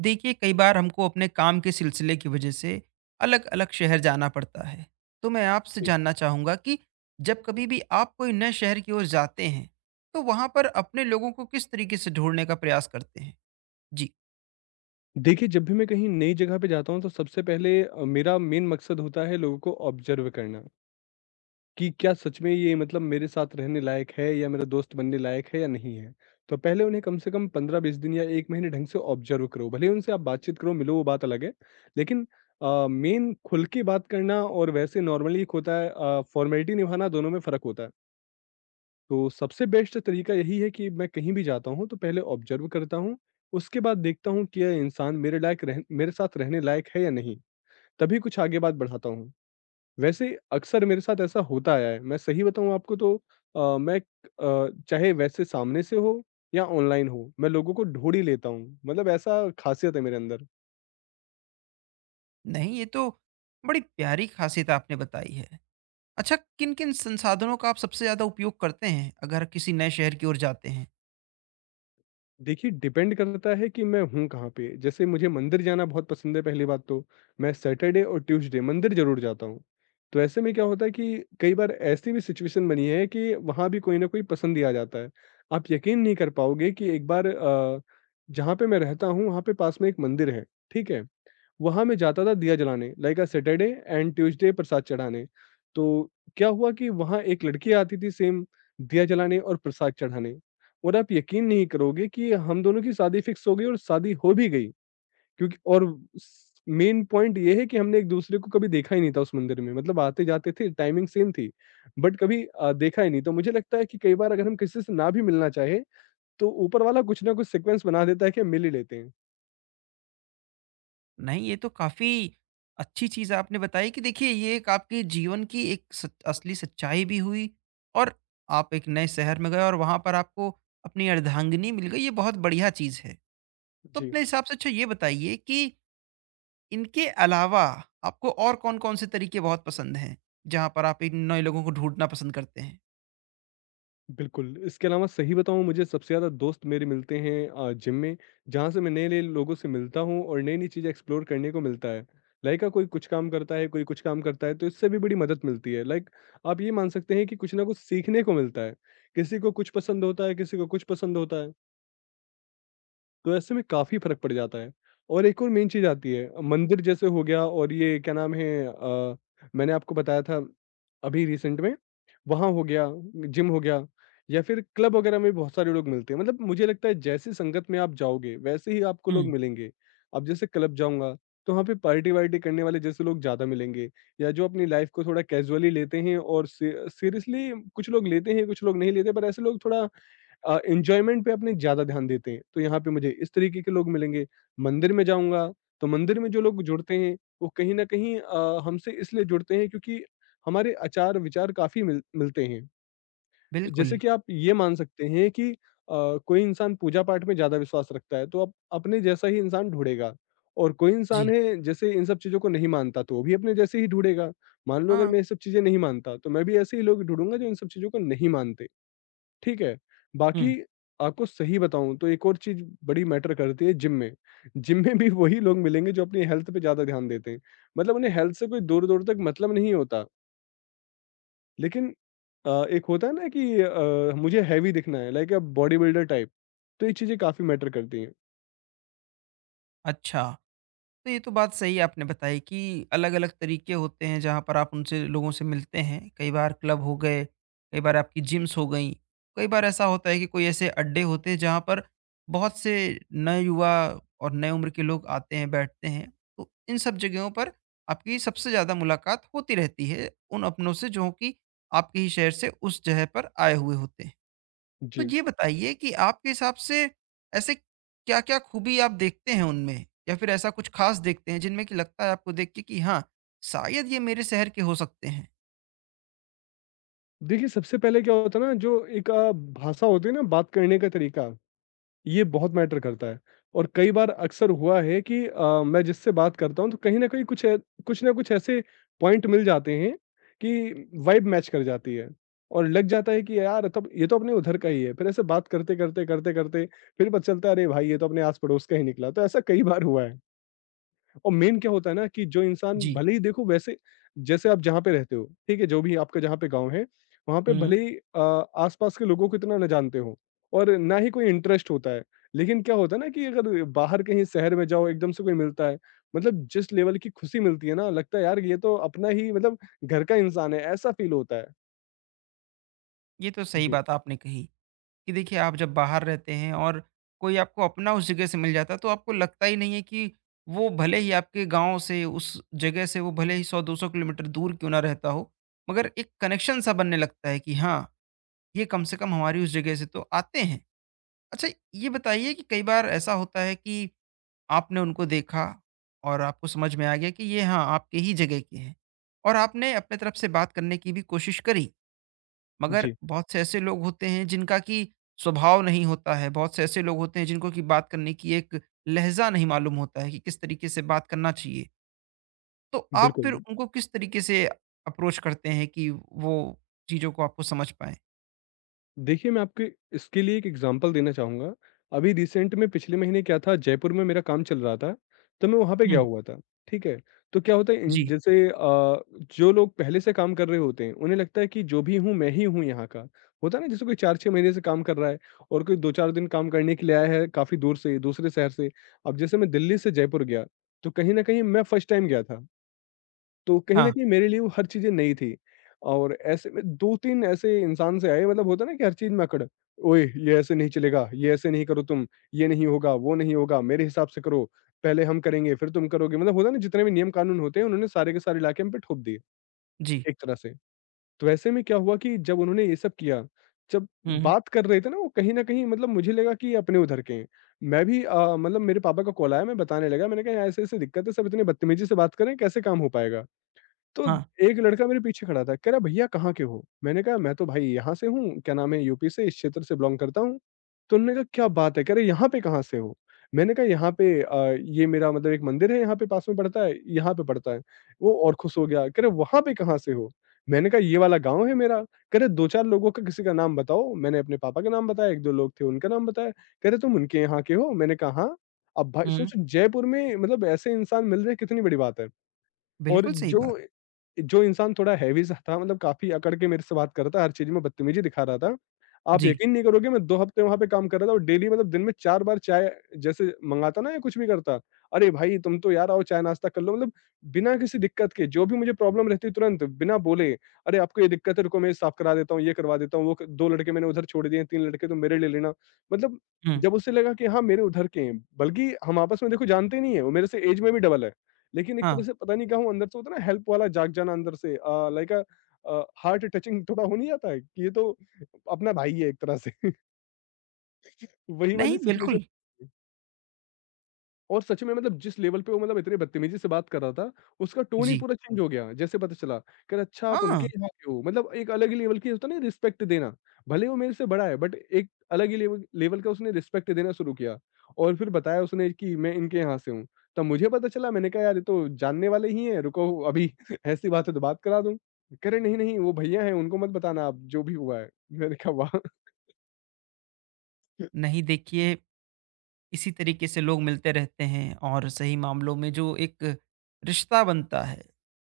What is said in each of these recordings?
देखिए, कई बार हमको अपने काम के सिलसिले की वजह से अलग-अलग शहर जाना पड़ता है। तो मैं आपसे जी। जानना चाहूँगा कि जब कभी भी आप कोई नए शहर की ओर जाते हैं, तो वहाँ पर अपने लोगों को किस तरीके से ढूँढने का प्रयास करते हैं? जी, देखिए, जब भी मैं कहीं नई जगह पे जाता हूँ तो सबसे पहले मेरा मेन मकसद होता है लोगों को ऑब्ज़र्व करना, कि क्या सच में ये मतलब मेरे साथ रहने लायक है या मेरा दोस्त बनने लायक है या नहीं है। तो पहले उन्हें कम से कम 15-20 दिन या 1 महीने ढंग से ऑब्ज़र्व करो, भले ही उनसे आप बातचीत करो, मिलो वो बात अलग है। लेकिन मेन खुल के बात करना और वैसे नॉर्मली एक होता है फ़ॉर्मेलिटी निभाना दोनों में फ़र्क होता है। तो सबसे बेस्ट तरीका यही है कि मैं कहीं भी जाता हूँ तो पहले ऑब्जर्व करता हूँ, उसके बाद देखता हूँ कि यह इंसान मेरे साथ रहने लायक है या नहीं, तभी कुछ आगे बात बढ़ाता हूँ। वैसे अक्सर मेरे साथ ऐसा होता आया है, मैं सही बताऊँ आपको तो मैं चाहे वैसे सामने से हो या ऑनलाइन हो, मैं लोगों को ढूँढ ही लेता हूँ, मतलब ऐसा खासियत है मेरे अंदर। नहीं, ये तो बड़ी प्यारी खासियत आपने बताई है। अच्छा, किन-किन संसाधनों का आप सबसे ज़्यादा उपयोग करते हैं अगर किसी नए शहर की ओर जाते हैं? देखिए, डिपेंड करता है कि मैं हूँ कहाँ पे। जैसे मुझे मंदिर जाना बहुत पसंद है पहली बात तो, मैं सैटरडे और ट्यूसडे मंदिर ज़रूर जाता हूँ। तो ऐसे में क्या होता है कि कई बार ऐसी भी सिचुएशन बनी है कि वहाँ भी कोई न कोई पसंद ही आ जाता है। आप यकीन नहीं कर पाओगे कि एक बार जहाँ पे मैं रहता हूँ, वहाँ पे पास में एक मंदिर है, ठीक है? वहाँ मैं जाता था दिया जलाने, like a Saturday and Tuesday प्रसाद चढ़ाने। तो क्या हुआ कि वहाँ एक लड़की आती थी सेम दिया जलाने और प्रसाद चढ़ाने और आप यकीन नहीं करोगे कि हम दोनों की शादी फिक्स हो गई और शादी हो भी गई क्योंकि और स मेन पॉइंट ये है कि हमने एक-दूसरे को कभी देखा ही नहीं था उस मंदिर में, मतलब आते-जाते थे, टाइमिंग सेम थी, बट कभी देखा ही नहीं। तो मुझे लगता है कि कई बार अगर हम किसी से ना भी मिलना चाहें, तो ऊपर वाला कुछ ना कुछ सीक्वेंस बना देता है कि मिल ही लेते हैं। नहीं, ये तो काफ़ी अच्छी चीज़ आपने बताई कि देखिए, ये एक आपके जीवन की एक सच असली सच्चाई भी हुई और आप एक नए शहर में गए और वहाँ पर आपको अपनी अर्धांगिनी मिल गई। ये बहुत बढ़िया चीज़ है। तो जी। अपने हिसाब से अच्छा, ये बताइए कि इनके अलावा आपको और कौन-कौन से तरीके बहुत पसंद हैं, जहाँ पर आप इन नए लोगों को ढूँढना पसंद करते हैं? बिल्कुल, इसके अलावा सही बताऊँ मुझे सबसे ज़्यादा दोस्त मेरे मिलते हैं जिम में, जहाँ से मैं नए-नए लोगों से मिलता हूँ और नई-नई चीज़ें एक्सप्लोर करने को मिलता है। लाइक कोई कुछ काम करता है, कोई कुछ काम करता है, तो इससे भी बड़ी मदद मिलती है। लाइक आप ये मान सकते हैं कि कुछ ना कुछ सीखने को मिलता है। किसी को कुछ पसंद होता है, किसी को कुछ पसंद होता है। तो ऐसे में काफ़ी फ़र्क पड़ जाता है। और एक और मेन चीज़ आती है मंदिर जैसे हो गया और ये क्या नाम है मैंने आपको बताया था अभी रिसेंट में, वहाँ हो गया, जिम हो गया या फिर क्लब वगैरह में बहुत सारे लोग मिलते हैं। मतलब मुझे लगता है जैसी संगत में आप जाओगे, वैसे ही आपको लोग हुँ। मिलेंगे। अब जैसे क्लब जाऊँगा, तो वहाँ पे पार्टी-वार्टी करने वाले जैसे लोग ज़्यादा मिलेंगे या जो अपनी लाइफ़ को थोड़ा कैज़ुअली लेते हैं और सी सीरियसली कुछ लोग लेते हैं, कुछ लोग नहीं लेते, पर ऐसे लोग थोड़ा एन्जॉयमेंट पे अपने ज़्यादा ध्यान देते हैं, तो यहाँ पे मुझे इस तरीके के लोग मिलेंगे। मंदिर में जाऊँगा, तो मंदिर में जो लोग जुड़ते हैं, वो कहीं न कहीं हमसे इसलिए जुड़ते हैं क्योंकि हमारे आचार-विचार काफ़ी मिलते हैं। जैसे बिल्कुल। कि आप ये मान सकते हैं कि कोई इंसान पूजा-पाठ में ज़्यादा विश्वास रखता है, तो आप अपने जैसा ही इंसान ढूँढेगा और कोई जी। इंसान है, जैसे इन सब चीज़ों को नहीं मानता, तो वो भी अपने जैसे ही ढूँढेगा। मान लो अगर हाँ। मैं ये सब चीज़ें नहीं मानता, तो मैं भी ऐसे ही लोग ढूँढूँगा जो इन सब चीज़ों को नहीं मानते। ठीक है? हुँ, बाकी आपको सही बताऊँ तो एक और चीज़ बड़ी मैटर करती है जिम में। जिम में भी वही लोग मिलेंगे जो अपनी हेल्थ पे ज़्यादा ध्यान देते हैं। मतलब उन्हें हेल्थ से कोई दूर-दूर तक मतलब नहीं होता। लेकिन एक होता है ना कि मुझे हेवी दिखना है लाइक बॉडी बिल्डर टाइप। तो ये चीज़ें काफ़ी मैटर करती हैं। अच्छा। तो ये तो बात सही आपने बताई कि अलग-अलग तरीके होते हैं जहाँ पर आप उनसे लोगों से मिलते हैं। कई बार क्लब हो गए, कई बार आपकी जिम्स हो गईं। कई बार ऐसा होता है कि कोई ऐसे अड्डे होते हैं जहाँ पर बहुत से नए युवा और नए उम्र के लोग आते हैं, बैठते हैं। तो इन सब जगहों पर आपकी सबसे ज़्यादा मुलाकात होती रहती है उन अपनों से जो कि आपके ही शहर से उस जगह पर आए हुए होते हैं। तो जी। ये बताइए कि आपके हिसाब से ऐसे क्या-क्या खूबी आप देखते हैं उनमें? या फिर ऐसा कुछ खास देखते हैं जिनमें कि लगता है आपको देख के कि हाँ, शायद ये मेरे शहर के हो सकते हैं? देखिए सबसे पहले क्या होता है ना जो एक भाषा होती है ना बात करने का तरीका ये बहुत मैटर करता है और कई बार अक्सर हुआ है कि मैं जिससे बात करता हूँ तो कहीं न कहीं कुछ ना कुछ ऐसे पॉइंट मिल जाते हैं कि वाइब मैच कर जाती है और लग जाता है कि यार तब ये तो अपने उधर का ही है। फिर ऐसे बात करते-करते फिर पता चलता है अरे भाई! ये तो अपने आस-पड़ोस का ही निकला। तो ऐसा कई बार हुआ है। और मेन क्या होता है ना कि जो इंसान जी। भले ही देखो वैसे जैसे आप जहाँ पे रहते हो, ठीक है? जो भी आपका जहाँ पे गाँव है, वहाँ पे हुँ। भले ही आस-पास के लोगों को इतना ना जानते हो और ना ही कोई इंटरेस्ट होता है। लेकिन क्या होता है ना कि अगर बाहर कहीं शहर में जाओ, एकदम से कोई मिलता है, मतलब जिस लेवल की खुशी मिलती है ना, लगता है यार ये तो अपना ही मतलब घर का इंसान है, ऐसा फील होता है। ये तो सही जी, बात आपने कही कि देखिए, आप जब बाहर रहते हैं और कोई आपको अपना उस जगह से मिल जाता है तो आपको लगता ही नहीं है कि वो भले ही आपके गाँव से, उस जगह से, वो भले ही 100-200 किलोमीटर दूर क्यों ना रहता हो, मगर एक कनेक्शन सा बनने लगता है कि हाँ, ये कम से कम हमारी उस जगह से तो आते हैं। अच्छा, ये बताइए कि कई बार ऐसा होता है कि आपने उनको देखा और आपको समझ में आ गया कि ये हाँ आपके ही जगह के हैं और आपने अपने तरफ से बात करने की भी कोशिश करी, मगर जी, बहुत से ऐसे लोग होते हैं जिनका कि स्वभाव नहीं होता है, बहुत से ऐसे लोग होते हैं जिनको कि बात करने की एक लहजा नहीं मालूम होता है कि किस तरीके से बात करना चाहिए। तो आप फिर बिल्कुल। उनको किस तरीके से अप्रोच करते हैं कि वो चीज़ों को आपको समझ पाए? देखिए, मैं आपके इसके लिए एक एग्ज़ाम्पल देना चाहूँगा। अभी रिसेंट में पिछले महीने क्या था जयपुर में मेरा काम चल रहा था, तो मैं वहाँ पे गया हम्म। हुआ था, ठीक है? तो क्या होता है इन जी। जैसे जो लोग पहले से काम कर रहे होते हैं, उन्हें लगता है कि जो भी हूँ, मैं ही हूँ यहाँ का। होता है ना जैसे कोई 4-6 महीने से काम कर रहा है और कोई 2-4 दिन काम करने के लिए आया है काफ़ी दूर से, दूसरे शहर से। अब जैसे मैं दिल्ली से जयपुर गया, तो कहीं न कहीं मैं फर्स्ट टाइम गया था। तो कहीं न हाँ। कहीं मेरे लिए वो हर चीज़ें नई थी और ऐसे में 2-3 ऐसे इंसान से आए मतलब होता है ना कि हर चीज़ में अकड़। ओए! ये ऐसे नहीं चलेगा, ये ऐसे नहीं करो तुम, ये नहीं होगा, वो नहीं होगा, मेरे हिसाब से करो, पहले हम करेंगे फिर तुम करोगे। मतलब होता है ना जितने भी नियम कानून होते हैं उन्होंने सारे के सारे लाके हम पे थोप दिए, जी। एक तरह से। तो ऐसे में क्या हुआ कि जब उन्होंने ये सब किया, जब हम्म। बात कर रहे थे ना वो कहीं न कहीं मतलब मुझे लगा कि ये अपने उधर के हैं। मैं भी मतलब मेरे पापा का कॉल आया मैं बताने लगा मैंने कहा, "ऐसे-ऐसे दिक्कत है, सब इतनी बदतमीज़ी से बात कर रहे हैं, कैसे काम हो पाएगा?" तो हाँ। एक लड़का मेरे पीछे खड़ा था, कह रहा भैया कहाँ के हो? मैंने कहा मैं तो भाई यहाँ से हूँ, क्या नाम है यूपी से इस क्षेत्र से बिलॉन्ग करता हूँ। तो उन्होंने कहा क्या बात है! कह रहे यहाँ पे कहाँ से हो? मैंने कहा यहाँ पे ये मेरा मतलब एक मंदिर है यहाँ पे पास में पड़ता है, यहाँ पे पड़ता है। वो और खुश हो गया, कह रहे वहाँ पे कहाँ से हो? मैंने कहा ये वाला गाँव है मेरा। कह रहे 2-4 लोगों का किसी का नाम बताओ, मैंने अपने पापा का नाम बताया, 1-2 लोग थे उनका नाम बताया। कह रहे तुम उनके यहाँ के हो? मैंने कहा हाँ। अब भाई हम्म, सोचो जयपुर में मतलब ऐसे इंसान मिल रहे हैं कितनी बड़ी बात है। और बिल्कुल सही बात। जो जो इंसान थोड़ा हैवी सा था मतलब काफ़ी अकड़ के मेरे से बात कर रहा था, हर चीज़ में बदतमीज़ी दिखा रहा था। आप जी। यकीन नहीं करोगे मैं 2 हफ्ते वहाँ पे काम कर रहा था और डेली मतलब दिन में 4 बार चाय जैसे मँगाता ना या कुछ भी करता, "अरे भाई तुम तो यार आओ चाय नाश्ता कर लो।" मतलब बिना किसी दिक्कत के जो भी मुझे प्रॉब्लम रहती तुरंत बिना बोले, "अरे आपको ये दिक्कत है रुको मैं साफ करा देता हूँ, ये करवा देता हूँ, वो क 2 लड़के मैंने उधर छोड़ दिए हैं, 3 लड़के तुम मेरे ले लेना।" मतलब हुँ, जब उसे लगा कि हाँ, मेरे उधर के हैं, बल्कि हम आपस में देखो जानते नहीं हैं, वो मेरे से ऐज में भी डबल है। लेकिन एक हाँ। तरह से पता नहीं क्यों अंदर से होता है ना हेल्प वाला जाग जाना अंदर से लाइक अ, हार्ट टचिंग थोड़ा हो नहीं जाता है कि ये तो अपना भाई है एक तरह से वही नहीं, वाली सिचुएशन बिल्कुल। और सच में मतलब जिस लेवल पे वो मतलब इतनी बदतमीज़ी से बात कर रहा था, उसका टोन ही जी। पूरा चेंज हो गया, जैसे पता चला। कह रहा अच्छा आप उनके हाँ, यहाँ के हो, मतलब एक अलग ही लेवल की होता है ना रिस्पेक्ट देना। भले ही वो मेरे से बड़ा है बट एक अलग ही लेवल लेवल का उसने रिस्पेक्ट देना शुरू किया और फिर बताया उसने कि मैं इनके यहाँ से हूँ। तब मुझे पता चला मैंने कहा यार ये तो जानने वाले ही हैं, रुको अभी ऐसी बात है तो बात करा दूँ। कह रहे नहीं, नहीं वो भैया हैं उनको मत बताना आप जो भी हुआ है। मैंने कहा वाह! नहीं, देखिए, इसी तरीके से लोग मिलते रहते हैं और सही मामलों में जो एक रिश्ता बनता है,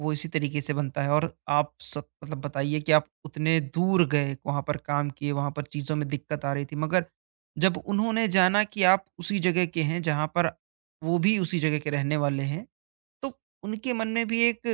वो इसी तरीके से बनता है। और आप सब मतलब बताइए कि आप उतने दूर गए, वहाँ पर काम किए, वहाँ पर चीज़ों में दिक्कत आ रही थी, मगर जब उन्होंने जाना कि आप उसी जगह के हैं, जहाँ पर वो भी उसी जगह के रहने वाले हैं, तो उनके मन में भी एक,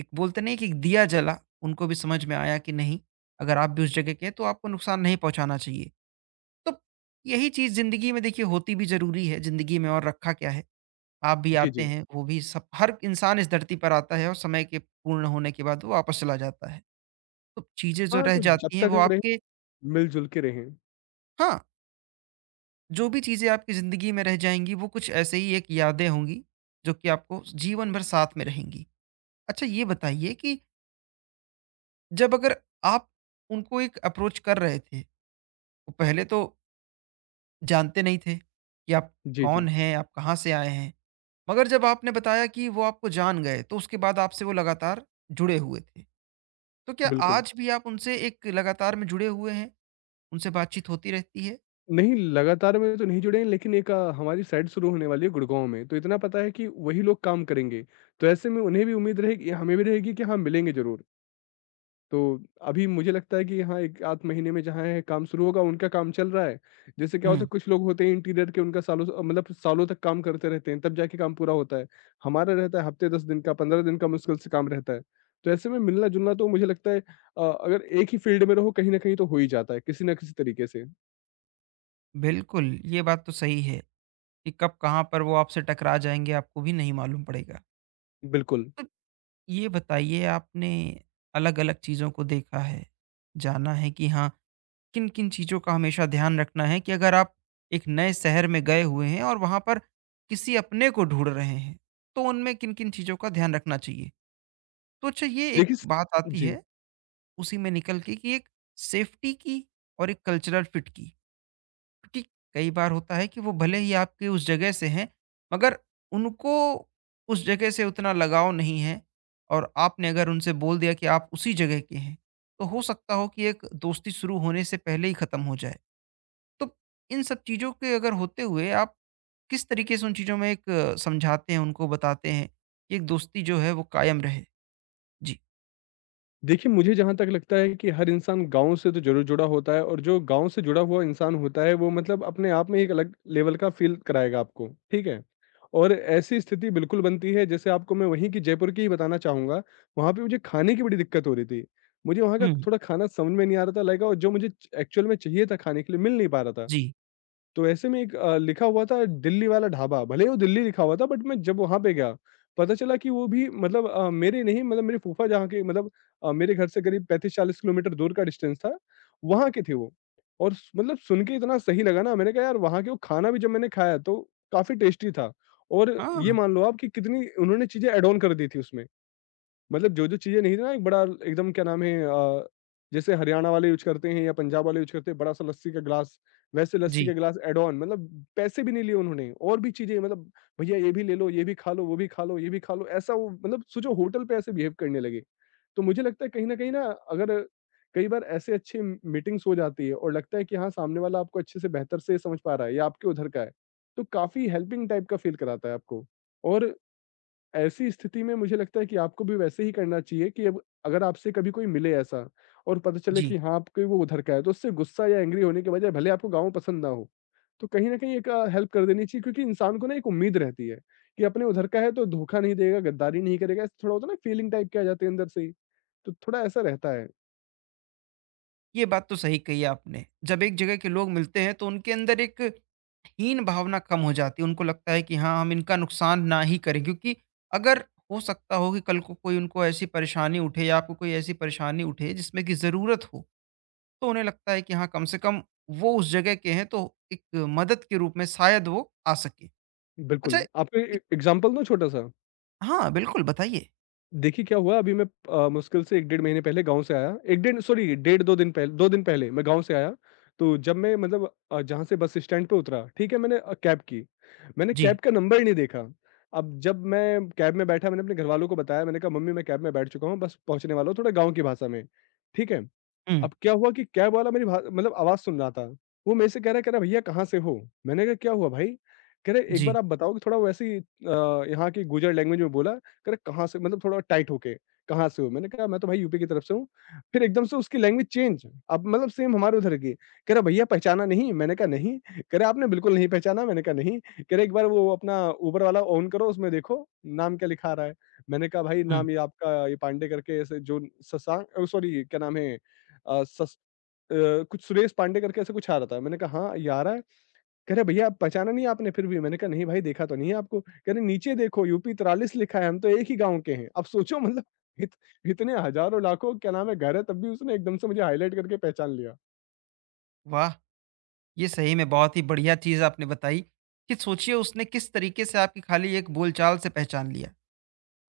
एक बोलते नहीं कि एक दिया जला, उनको भी समझ में आया कि नहीं, अगर आप भी उस जगह के हैं तो आपको नुकसान नहीं पहुँचाना चाहिए। तो यही चीज़ ज़िंदगी में देखिए, होती भी ज़रूरी है। ज़िंदगी में और रखा क्या है। आप भी जी, आते जी। हैं, वो भी, सब, हर इंसान इस धरती पर आता है और समय के पूर्ण होने के बाद वो वापस चला जाता है। तो चीज़ें जो हाँ, रह तो जब जाती हैं तक वो रहें आपके, मिल-जुल के रहें। हाँ, जो भी चीज़ें आपकी ज़िंदगी में रह जाएँगी वो कुछ ऐसे ही एक यादें होंगी, जो कि आपको जीवन भर साथ में रहेंगी। अच्छा, ये बताइए कि जब अगर आप उनको एक अप्रोच कर रहे थे, तो पहले तो जानते नहीं थे कि आप जी, कौन जी। हैं, आप कहाँ से आए हैं। मगर जब आपने बताया कि वो आपको जान गए, तो उसके बाद आपसे वो लगातार जुड़े हुए थे। तो क्या बिल्कुल। आज भी आप उनसे एक लगातार में जुड़े हुए हैं? उनसे बातचीत होती रहती है? नहीं, लगातार में तो नहीं जुड़े हैं, लेकिन एक हमारी साइट शुरू होने वाली है गुड़गाँव में, तो इतना पता है कि वही लोग काम करेंगे। तो ऐसे में उन्हें भी उम्मीद रहेगी हमें भी रहेगी कि हाँ, मिलेंगे ज़रूर। तो अभी मुझे लगता है कि हाँ, 1 आध महीने में जहाँ है काम शुरू होगा, उनका काम चल रहा है। जैसे क्या होता है हुँ। कुछ लोग होते हैं इंटीरियर के उनका सालों से मतलब सालों तक काम करते रहते हैं, तब जाके काम पूरा होता है। हमारा रहता है हफ़्ते 10 दिन का, 15 दिन का मुश्किल से काम रहता है। तो ऐसे में मिलना-जुलना तो मुझे लगता है अगर एक ही फ़ील्ड में रहो कहीं न कहीं तो हो ही जाता है, किसी न किसी तरीके से। बिल्कुल, ये बात तो सही है कि कब कहाँ पर वो आपसे टकरा जाएँगे, आपको भी नहीं मालूम पड़ेगा। बिल्कुल। तो ये बताइए, आपने अलग-अलग चीज़ों को देखा है, जाना है कि हाँ, किन-किन चीज़ों का हमेशा ध्यान रखना है कि अगर आप एक नए शहर में गए हुए हैं और वहाँ पर किसी अपने को ढूँढ रहे हैं, तो उनमें किन-किन चीज़ों का ध्यान रखना चाहिए? तो अच्छा, ये एक देखिए, स बात आती जी। है उसी में निकल के, कि एक सेफ्टी की और एक कल्चरल फिट की। क्योंकि कई बार होता है कि वो भले ही आपके उस जगह से हैं, मगर उनको उस जगह से उतना लगाव नहीं है, और आपने अगर उनसे बोल दिया कि आप उसी जगह के हैं, तो हो सकता हो कि एक दोस्ती शुरू होने से पहले ही खत्म हो जाए। तो इन सब चीज़ों के अगर होते हुए आप किस तरीके से उन चीज़ों में एक समझाते हैं, उनको बताते हैं कि एक दोस्ती जो है वो कायम रहे? जी। देखिए, मुझे जहाँ तक लगता है कि हर इंसान गाँव से तो ज़रूर जुड़ा होता है और जो गाँव से जुड़ा हुआ इंसान होता है, वो मतलब अपने आप में एक अलग लेवल का फ़ील कराएगा आपको, ठीक है? और ऐसी स्थिति बिल्कुल बनती है, जैसे आपको मैं वहीं की जयपुर की ही बताना चाहूँगा। वहाँ पे मुझे खाने की बड़ी दिक्कत हो रही थी। मुझे वहाँ का हुँ। थोड़ा खाना समझ में नहीं आ रहा था, लाइक और जो मुझे च एक्चुअल में चाहिए था खाने के लिए, मिल नहीं पा रहा था। जी। तो ऐसे में एक लिखा हुआ था दिल्ली वाला ढाबा, भले ही वो दिल्ली लिखा हुआ था बट मैं जब वहाँ पे गया, पता चला कि वो भी मतलब मेरे नहीं मतलब मेरे फूफा जहाँ के मतलब मेरे घर से करीब 35-40 किलोमीटर दूर का डिस्टेंस था, वहाँ के थे वो। और स मतलब सुन के इतना सही लगा ना मैंने कहा यार वहाँ के वो खाना भी जब मैंने खाया तो काफ़ी टेस्टी था और ये हाँ। मान लो आप कि कितनी उन्होंने चीज़ें ऐड ऑन कर दी थी उसमें। मतलब जो-जो चीज़ें नहीं थी ना, एक बड़ा एकदम क्या नाम है, जैसे हरियाणा वाले यूज़ करते हैं या पंजाब वाले यूज़ करते हैं, बड़ा-सा लस्सी का ग्लास, वैसे लस्सी का जी, ग्लास ऐड ऑन मतलब पैसे भी नहीं लिए उन्होंने और भी चीज़ें मतलब भैया ये भी ले लो, ये भी खा लो, वो भी खा लो, ये भी खा लो, ऐसा वो मतलब सोचो होटल पे ऐसे बिहेव करने लगे। तो मुझे लगता है कहीं न कहीं ना अगर कई बार ऐसे अच्छे म मीटिंग्स हो जाती है और लगता है कि हाँ, सामने वाला आपको अच्छे से बेहतर से समझ पा रहा है या आपके उधर का है, तो काफ़ी हेल्पिंग टाइप का फ़ील कराता है आपको और ऐसी स्थिति में मुझे लगता है कि आपको भी वैसे ही करना चाहिए कि अब अगर आपसे कभी कोई मिले ऐसा और पता चले जी। कि हाँ आपके वो उधर का है तो उससे गुस्सा या एंग्री होने के बजाय भले आपको गाँव पसंद ना हो, तो कहीं न कहीं एक हेल्प कर देनी चाहिए क्योंकि इंसान को ना एक उम्मीद रहती है कि अपने उधर का है तो धोखा नहीं देगा, गद्दारी नहीं करेगा, ऐसे थोड़ा होता है ना फीलिंग टाइप की आ जाती है अंदर से ही, तो थोड़ा ऐसा रहता है। ये बात तो सही कही आपने। जब एक जगह के लोग मिलते हैं तो उनके अंदर एक हीन भावना कम हो जाती है। उनको लगता है कि हाँ, हम इनका नुकसान ना ही करें क्योंकि अगर हो सकता हो कि कल को कोई उनको ऐसी परेशानी उठे या आपको कोई ऐसी परेशानी उठे जिसमें कि ज़रूरत हो, तो उन्हें लगता है कि हाँ, कम से कम वो उस जगह के हैं तो एक मदद के रूप में शायद वो आ सके। बिल्कुल, अच्छा, आपको ए इत एग्ज़ाम्पल दूँ छोटा-सा? हाँ, बिल्कुल बताइए। देखिए क्या हुआ अभी मैं मुश्किल से 1 डेढ़ महीने पहले गाँव से आया, 1 डेढ़ सॉरी डेढ़ 2 दिन पहले मैं गाँव से आया, तो जब मैं मतलब जहाँ से बस स्टैंड पे उतरा, ठीक है मैंने कैब की, मैंने जी। कैब का नंबर ही नहीं देखा। अब जब मैं कैब में बैठा मैंने अपने घरवालों को बताया मैंने कहा मम्मी मैं कैब में बैठ चुका हूँ, बस पहुँचने वाला हूँ थोड़ा गाँव की भाषा में, ठीक है। हुँ, अब क्या हुआ कि कैब वाला मेरी भा मतलब आवाज़ सुन रहा था। वो मेरे से कह रहा है, "भैया कहाँ से हो?" मैंने कहा, "क्या हुआ भाई?" कह रहे, "एक जी। बार आप बताओगे" थोड़ा वैसे ही यहाँ की गुर्जर लैंग्वेज में बोला। कह रहे, "कहाँ से?" मतलब थोड़ा टाइट होके, "कहाँ से हो?" मैंने कहा, "मैं तो भाई यूपी की तरफ से हूँ।" फिर एकदम से उसकी लैंग्वेज चेंज, अब मतलब सेम हमारे उधर की। कह रहा, "भैया पहचाना नहीं?" मैंने कहा, "नहीं।" कह रहा, "आपने बिल्कुल नहीं पहचाना?" मैंने कहा, "नहीं।" कह रहे, "एक बार वो अपना उबर वाला ऑन करो, उसमें देखो नाम क्या लिखा आ रहा है।" मैंने कहा, "भाई हुँ। नाम ये आपका ये पांडे करके ऐसे जो शशांक सॉरी क्या नाम है, अ, सस अ, कुछ सुरेश पांडे करके ऐसा कुछ आ रहा था।" मैंने कहा, "हाँ, ये आ रहा है।" कह रहे, "भैया आप पहचाना नहीं आपने फिर भी?" मैंने कहा, "नहीं भाई देखा तो नहीं है आपको।" कह रहे, "नीचे देखो यूपी 43 लिखा है, हम तो एक ही गाँव के हैं।" अब सोचो मतलब इत इतने हज़ारों लाखों क्या नाम है घर है तब भी उसने एकदम से मुझे हाइलाइट करके पहचान लिया। वाह! ये सही में बहुत ही बढ़िया चीज़ आपने बताई कि सोचिए उसने किस तरीके से आपकी खाली एक बोलचाल से पहचान लिया।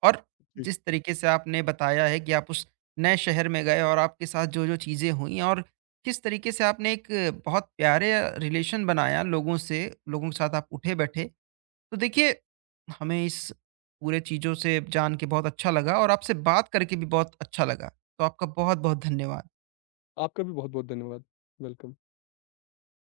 और जी। जिस तरीके से आपने बताया है कि आप उस नए शहर में गए और आपके साथ जो-जो चीज़ें हुईं और किस तरीके से आपने एक बहुत प्यारे रिलेशन बनाया लोगों से, लोगों के साथ आप उठे-बैठे। तो देखिए, हमें इस पूरे चीज़ों से जान के बहुत अच्छा लगा और आपसे बात करके भी बहुत अच्छा लगा। तो आपका बहुत-बहुत धन्यवाद। आपका भी बहुत-बहुत धन्यवाद। वेलकम।